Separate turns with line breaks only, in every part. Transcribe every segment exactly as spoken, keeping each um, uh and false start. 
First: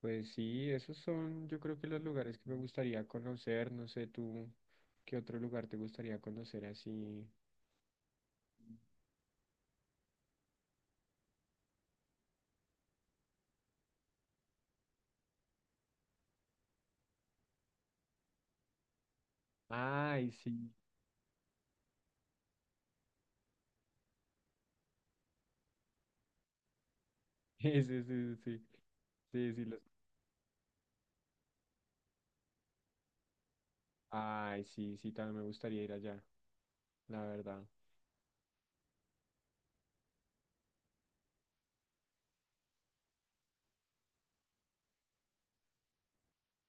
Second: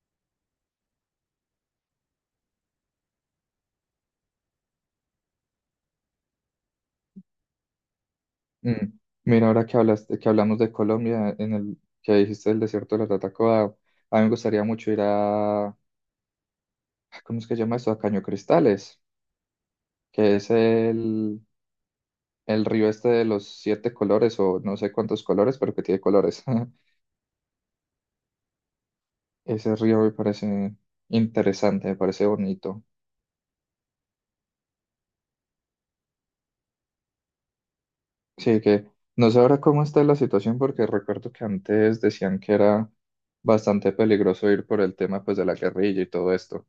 Pues sí, esos son, yo creo que los lugares que me gustaría conocer, no sé tú, ¿qué otro lugar te gustaría conocer así?
Mm. Mira, ahora que hablaste, que hablamos de Colombia, en el que dijiste el desierto de la Tatacoa, a mí me gustaría mucho ir a, ¿cómo es que se llama eso? A Caño Cristales,
Ay,
que es
sí,
el, el río este de los siete colores, o no sé cuántos colores, pero que tiene colores.
sí, sí, sí, sí, sí, sí,
Ese
los...
río me parece interesante, me parece bonito.
Ay, sí, sí, también me gustaría ir allá, la verdad.
Sí, que no sé ahora cómo está la situación, porque recuerdo que antes decían que era bastante peligroso ir por el tema pues de la guerrilla y todo esto.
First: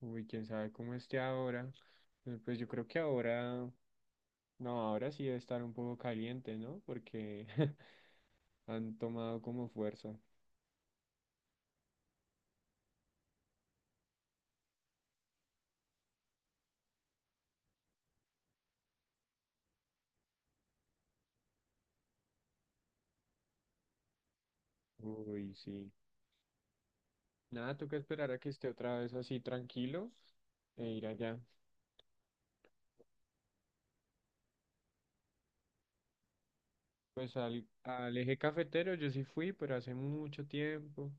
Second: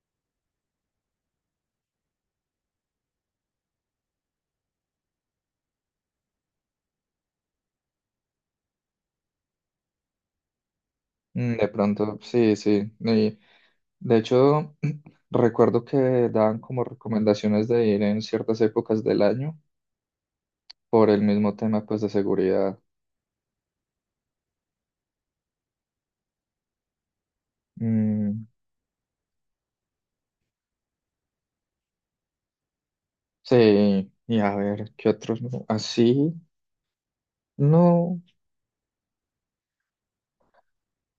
Uy, quién sabe cómo esté ahora. Eh, Pues yo creo que ahora, no, ahora sí debe estar un poco caliente, ¿no? Porque han tomado como fuerza.
Mm, de pronto, sí, sí. y- De hecho, recuerdo que daban como recomendaciones de ir en ciertas épocas del año por el mismo tema pues de seguridad.
Uy, sí. Nada, toca esperar a
Mm,
que esté otra vez así tranquilo e ir allá.
sí, y a ver, ¿qué otros? ¿No? Así,
Pues al, al
no,
eje cafetero yo sí fui, pero hace mucho tiempo.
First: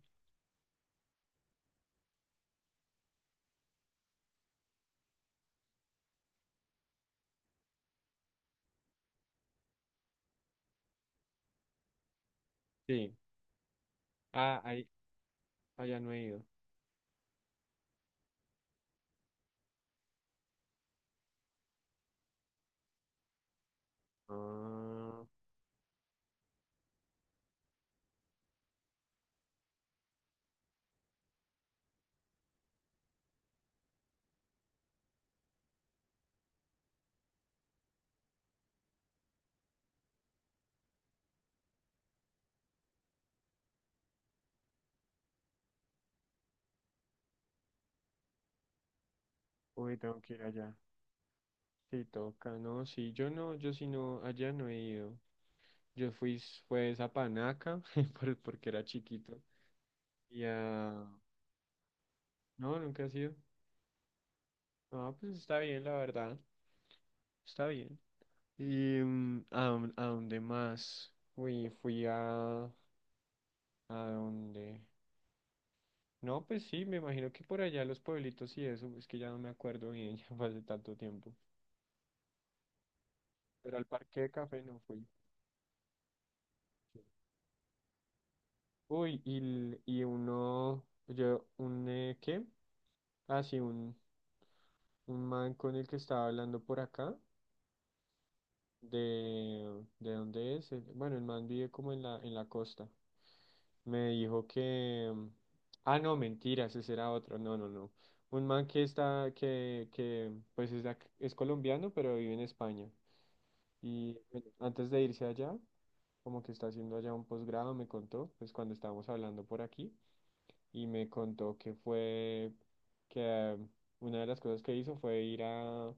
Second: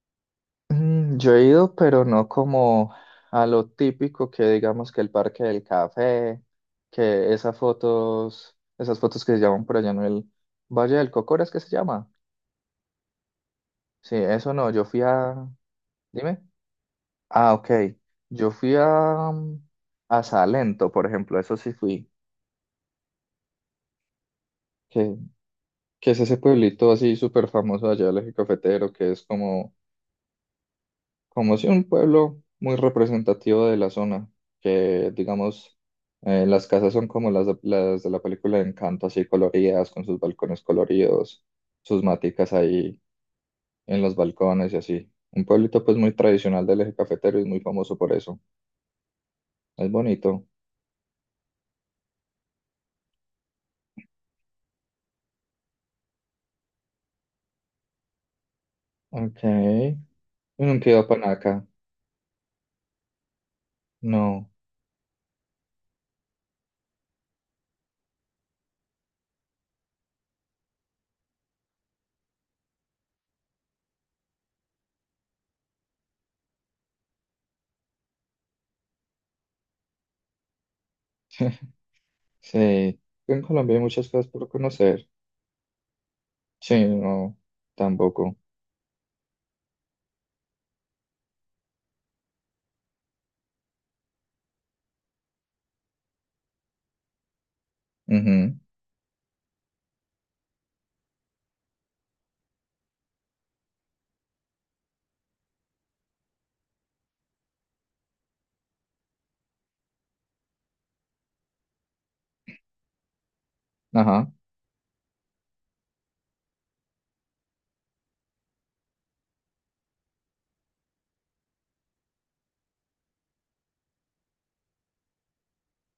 mm, yo he ido, pero no como a lo típico que digamos que el Parque del Café, que esas fotos, esas fotos que se llaman por allá en el Valle del Cocora, ¿es que se llama?
Sí.
Sí, eso
Ah,
no, yo
ahí,
fui a...
allá no he
Dime.
ido.
Ah, ok. Yo fui a, mm, a Salento, por ejemplo, eso sí fui, que,
Ah,
que es ese pueblito así súper famoso allá del Eje Cafetero, que es como, como si un pueblo muy representativo de la zona, que digamos, eh, las casas son como las, de- las de la película de Encanto, así coloridas, con sus balcones coloridos, sus maticas ahí en los balcones y así. Un pueblito pues muy tradicional del Eje Cafetero y muy famoso por eso. Es
uy, tengo que ir
bonito.
allá. Sí, toca, ¿no? Sí, yo no, yo sí no, allá no he ido. Yo fui, s- pues a Panaca, por- porque era
Ok.
chiquito. Y
Yo nunca he ido
a...
a Panaca.
No, nunca he sido.
No,
No, pues está bien, la verdad. Está bien. ¿Y mm, a, dón- a dónde más? Uy, fui a... ¿A dónde? No, pues sí, me imagino que por allá los pueblitos y eso, es que ya no me acuerdo bien, ya fue hace tanto tiempo.
sí. En Colombia
Pero
hay
al
muchas
parque
cosas
de
por
café no fui.
conocer. Sí, no, tampoco.
Uy, y, l- y uno, yo, un, eh, ¿qué? Ah, sí, un, un man con el que estaba hablando por acá,
Ujú,
de, ¿de dónde es? El- Bueno, el man vive como en la, en la costa. Me dijo que, mm, ah, no, mentira, ese será otro, no, no, no. Un man que está, que, que, pues es, de ac- es colombiano, pero vive en España. Y
ajá,
bueno, antes de irse allá, como que está haciendo allá un posgrado, me contó, pues cuando estábamos hablando por aquí, y me contó que fue, que eh, una de las cosas que hizo fue ir a,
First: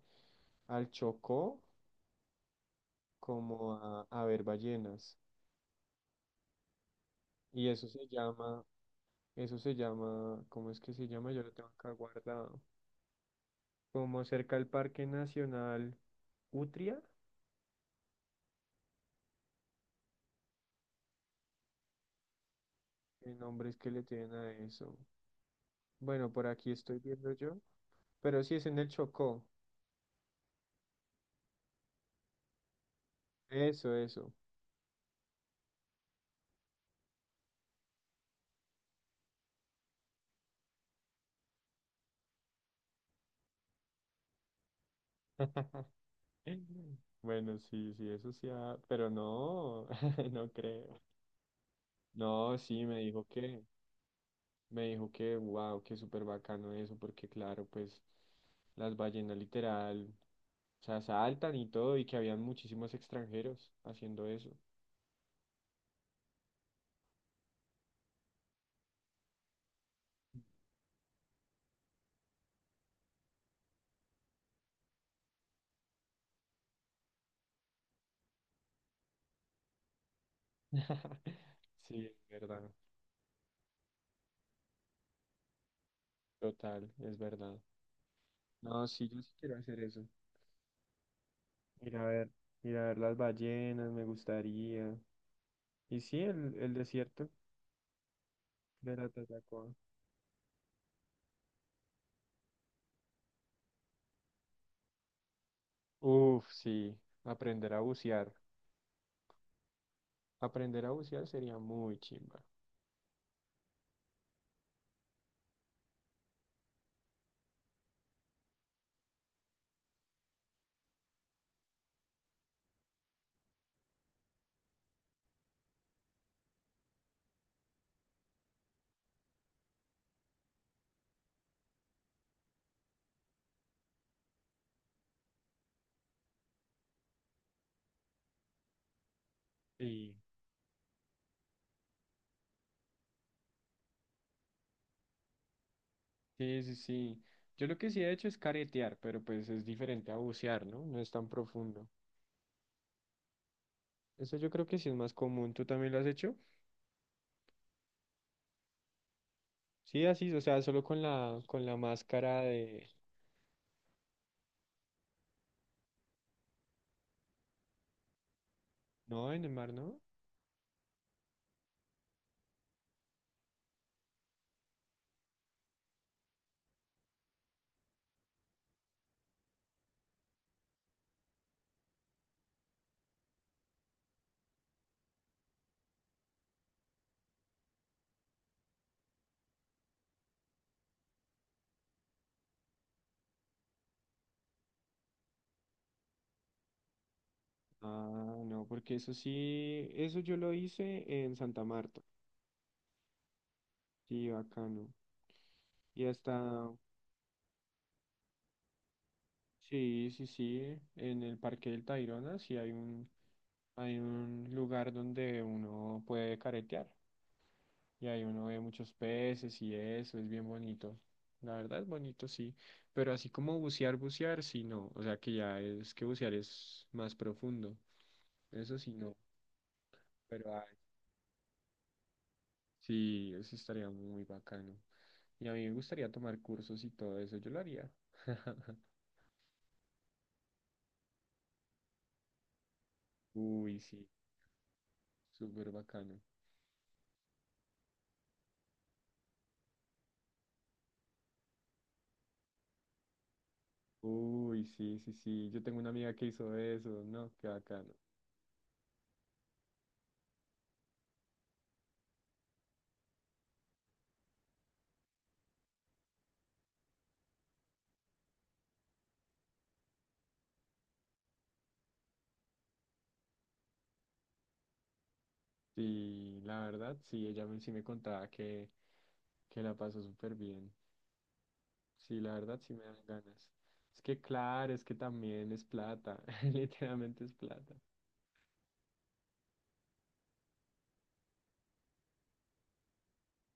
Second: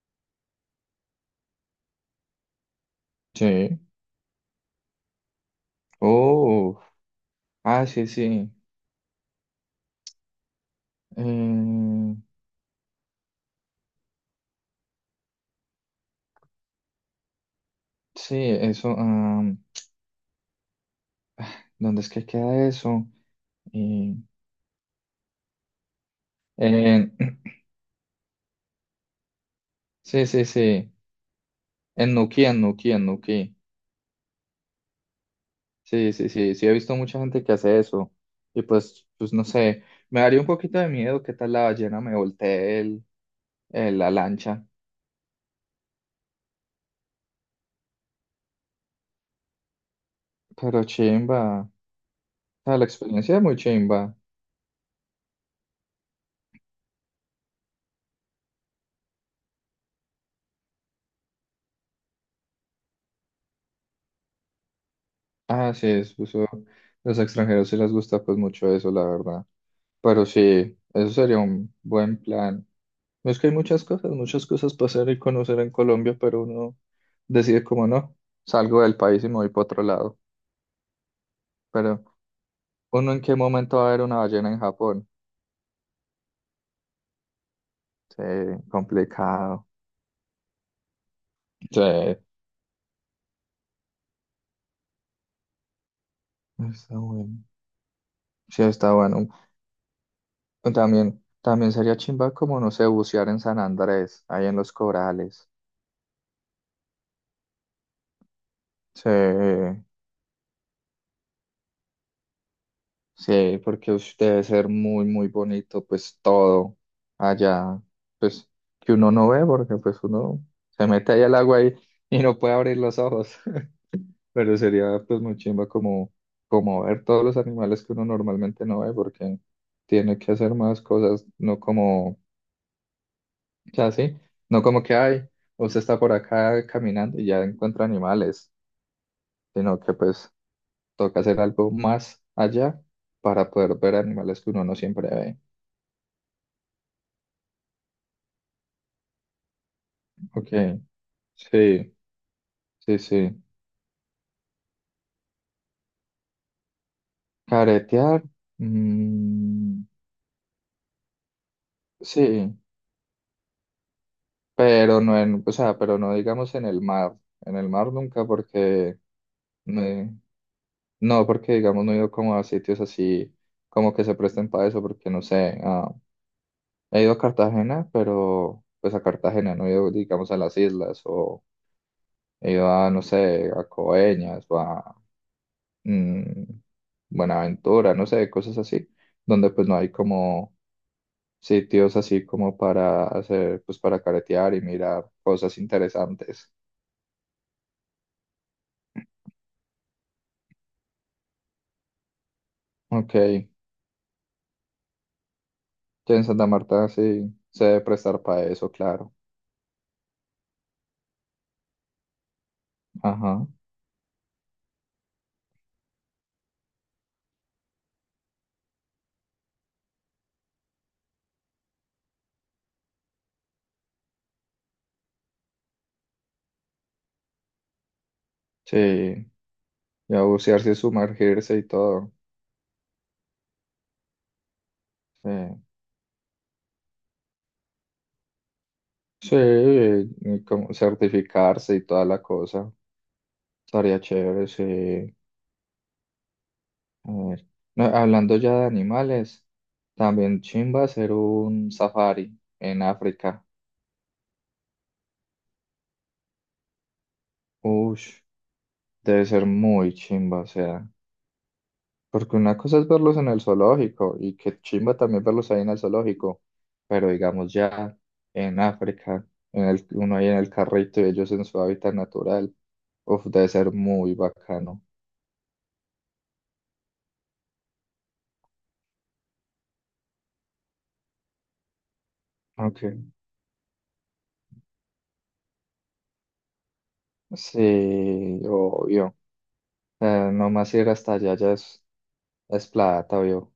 al Chocó como
sí.
a, a ver ballenas.
Oh,
Y
ah,
eso
sí,
se
sí.
llama, eso se llama, ¿cómo es que se llama? Yo lo tengo acá
Eh,
guardado. Como cerca al Parque Nacional Utria,
sí, eso. Am, ¿dónde es que queda eso?
¿qué nombres que le
Eh,
tienen a eso? Bueno, por aquí estoy
en-
viendo yo, pero sí es en el Chocó.
sí, sí, sí. En Nuquí, en Nuquí, en Nuquí.
Eso, eso.
Sí, sí, sí. Sí, he visto mucha gente que hace eso. Y pues, pues no sé. Me daría un poquito de miedo que tal la ballena me voltee el, el- la lancha.
Bueno, sí, sí, eso sí, ha- pero no, no
Pero
creo.
chimba.
No,
Ah,
sí,
la
me dijo
experiencia es muy
que,
chimba.
me dijo que, wow, que súper bacano eso, porque claro, pues las ballenas literal, o sea, saltan y todo, y que habían muchísimos extranjeros haciendo eso.
Ah, sí, es, eso- los extranjeros sí les gusta pues mucho eso, la verdad. Pero sí, eso sería un buen plan. No, es que hay muchas cosas, muchas cosas para hacer y conocer en Colombia, pero uno decide como no, salgo del país y me voy para otro lado. Pero
Sí, es verdad,
uno en qué momento va a ver una ballena en Japón.
total, es verdad.
Sí,
No, sí, yo sí quiero
complicado.
hacer eso.
Sí,
Ir a ver, Ir a ver las ballenas, me gustaría. Y sí, el, el
está
desierto
bueno. Sí, está
de la
bueno.
Tatacoa.
También, también sería chimba como, no sé, bucear en San Andrés, ahí en los corales.
Uf, sí, aprender a bucear.
Sí,
Aprender a bucear sería muy chimba.
sí, porque ush, debe ser muy, muy bonito, pues todo allá, pues que uno no ve, porque pues uno se mete ahí al agua y, y no puede abrir los ojos, pero sería pues muy chimba como, como ver todos los animales que uno normalmente no ve, porque tiene que hacer más cosas, no como, o sea, sí, no como que, ay, usted está por acá caminando y ya encuentra animales, sino que
Sí,
pues toca hacer algo más allá para poder ver animales que uno no siempre ve.
sí, sí, sí. Yo lo que sí he hecho es caretear, pero pues es diferente a
Ok,
bucear, ¿no? No es tan profundo.
sí, sí, sí.
Eso yo creo que sí es más común. ¿Tú también lo has hecho?
Caretear, mm,
Sí, así, o sea, solo con la, con la máscara
sí,
de...
pero no en, o sea, pero no digamos en el mar. En el mar nunca porque,
No, en el mar, ¿no?
me- no, porque digamos no he ido como a sitios así como que se presten para eso, porque no sé, ah, he ido a Cartagena, pero pues a Cartagena, no he ido, digamos, a las islas o he ido a, no sé, a Coeñas o a... mm, Buenaventura, no sé, cosas así, donde pues no hay como sitios así como para hacer, pues para caretear y mirar cosas interesantes.
Ah, no, porque eso sí, eso yo lo hice en Santa Marta.
Ok, ya
Sí, bacano. Y
en Santa
hasta,
Marta sí se debe prestar para eso, claro.
sí, sí, sí, en el Parque del Tayrona sí hay un...
Ajá,
Hay un lugar donde uno puede caretear y ahí uno ve muchos peces y eso, es bien bonito. La verdad es bonito, sí, pero así como bucear, bucear, sí, no. O sea que ya es que bucear es más profundo, eso sí, no.
sí, ya
Pero ay,
bucearse y sumergirse y todo.
sí, eso estaría muy bacano.
Sí,
Y a mí me gustaría tomar cursos y todo eso, yo lo haría.
sí, y como certificarse y toda la cosa.
Uy,
Estaría
sí,
chévere, sí.
súper bacano.
A ver, no, hablando ya de animales, también chimba hacer un safari en África.
Uy, sí, sí, sí. Yo tengo una amiga que hizo eso, ¿no? Qué bacano.
Ush, debe ser muy chimba, o sea, porque una cosa es verlos en el zoológico y que chimba también verlos ahí en el zoológico, pero digamos ya en África, en el, uno ahí en el carrito y ellos en su hábitat natural, uf, debe ser muy bacano.
Sí, la verdad, sí, ella me, sí me contaba que, que la pasó súper bien. Sí, la verdad, sí me dan
Okay.
ganas. Es que claro, es que también es plata, literalmente es plata.
Sí, obvio, eh, nomás ir hasta allá ya es, es plata, obvio.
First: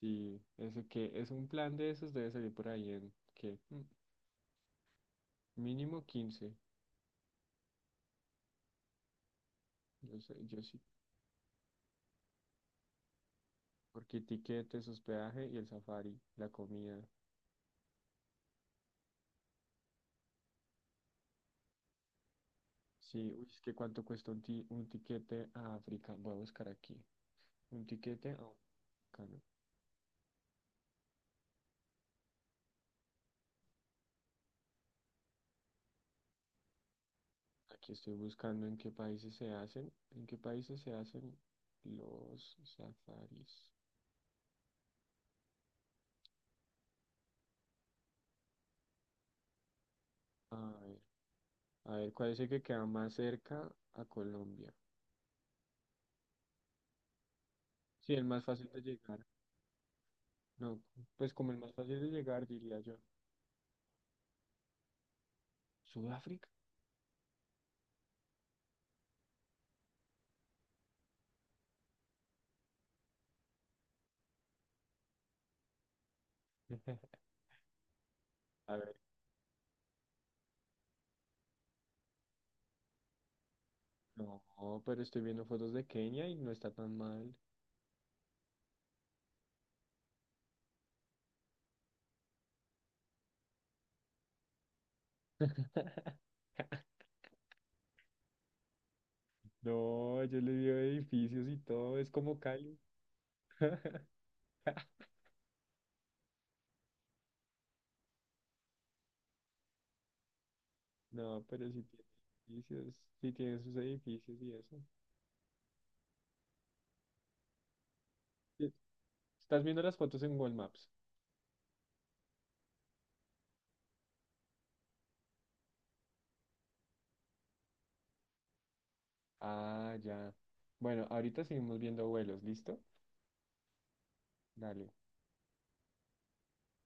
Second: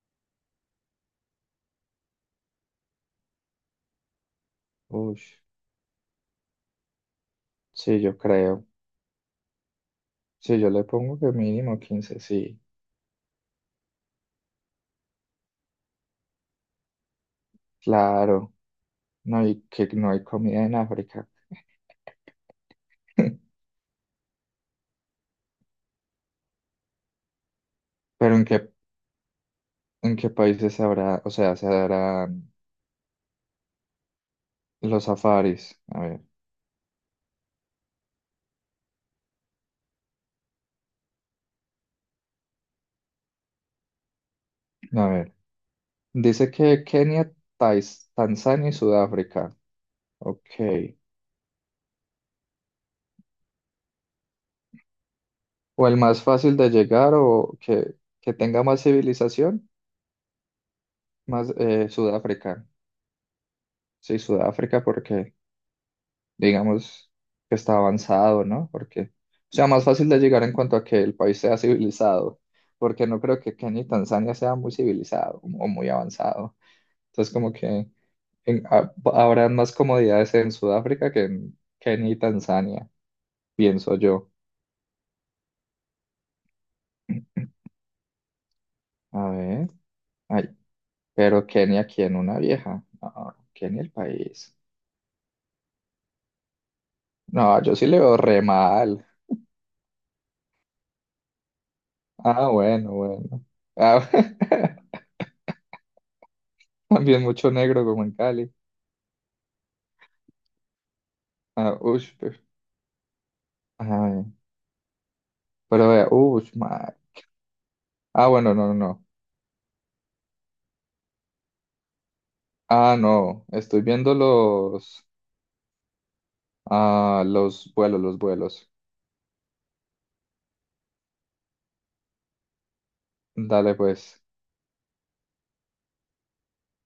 Sí, eso que es un plan de esos debe salir por ahí en que
Ush,
mínimo quince,
sí, yo creo,
yo sé,
sí,
yo
yo
sí,
le pongo que mínimo quince, sí,
porque tiquetes, hospedaje y el safari, la comida.
claro, no, y que no hay comida en África.
Sí, uy, es que cuánto cuesta un, ti- un tiquete a África, voy a buscar aquí. Un tiquete
Pero ¿en
a
qué,
África.
en qué países habrá, o sea, se harán los safaris? A ver,
Aquí estoy buscando en qué países se hacen. ¿En qué países se hacen los safaris?
a ver. Dice que Kenia, Tais- Tanzania y Sudáfrica. Ok.
A ver, a ver, ¿cuál es el que queda más cerca a Colombia?
¿O el más fácil de llegar o que,
Sí, el
que
más
tenga
fácil de
más
llegar.
civilización,
No, pues como
más
el más
eh,
fácil de llegar,
Sudáfrica?
diría yo.
Sí, Sudáfrica porque
¿Sudáfrica?
digamos que está avanzado, ¿no? Porque, o sea, más fácil de llegar en cuanto a que el país sea civilizado, porque no creo que Kenia y Tanzania sea muy civilizado o muy avanzado. Entonces, como que... en-
A
ha-
ver,
habrán más comodidades en Sudáfrica que en Kenia y Tanzania, pienso yo.
no, pero estoy viendo fotos de Kenia y no está tan mal.
A ver, ay, pero Kenia, ¿quién? Una vieja. No, Kenia el país. No, yo sí le veo re mal.
No, yo le veo edificios y todo, es como
Ah,
Cali.
bueno, bueno. Ah, también mucho negro como en Cali.
No, pero
Ah,
sí tiene
ush, pe-
edificios, sí tiene sus
ay,
edificios y eso.
pero vea, ush, ma- Ah, bueno, no,
Sí,
no, no.
estás viendo las fotos en Google Maps.
Ah, no, estoy viendo los, ah, los vuelos, los vuelos.
Ah, ya. Bueno, ahorita seguimos viendo vuelos, ¿listo?
Dale, pues.
Dale.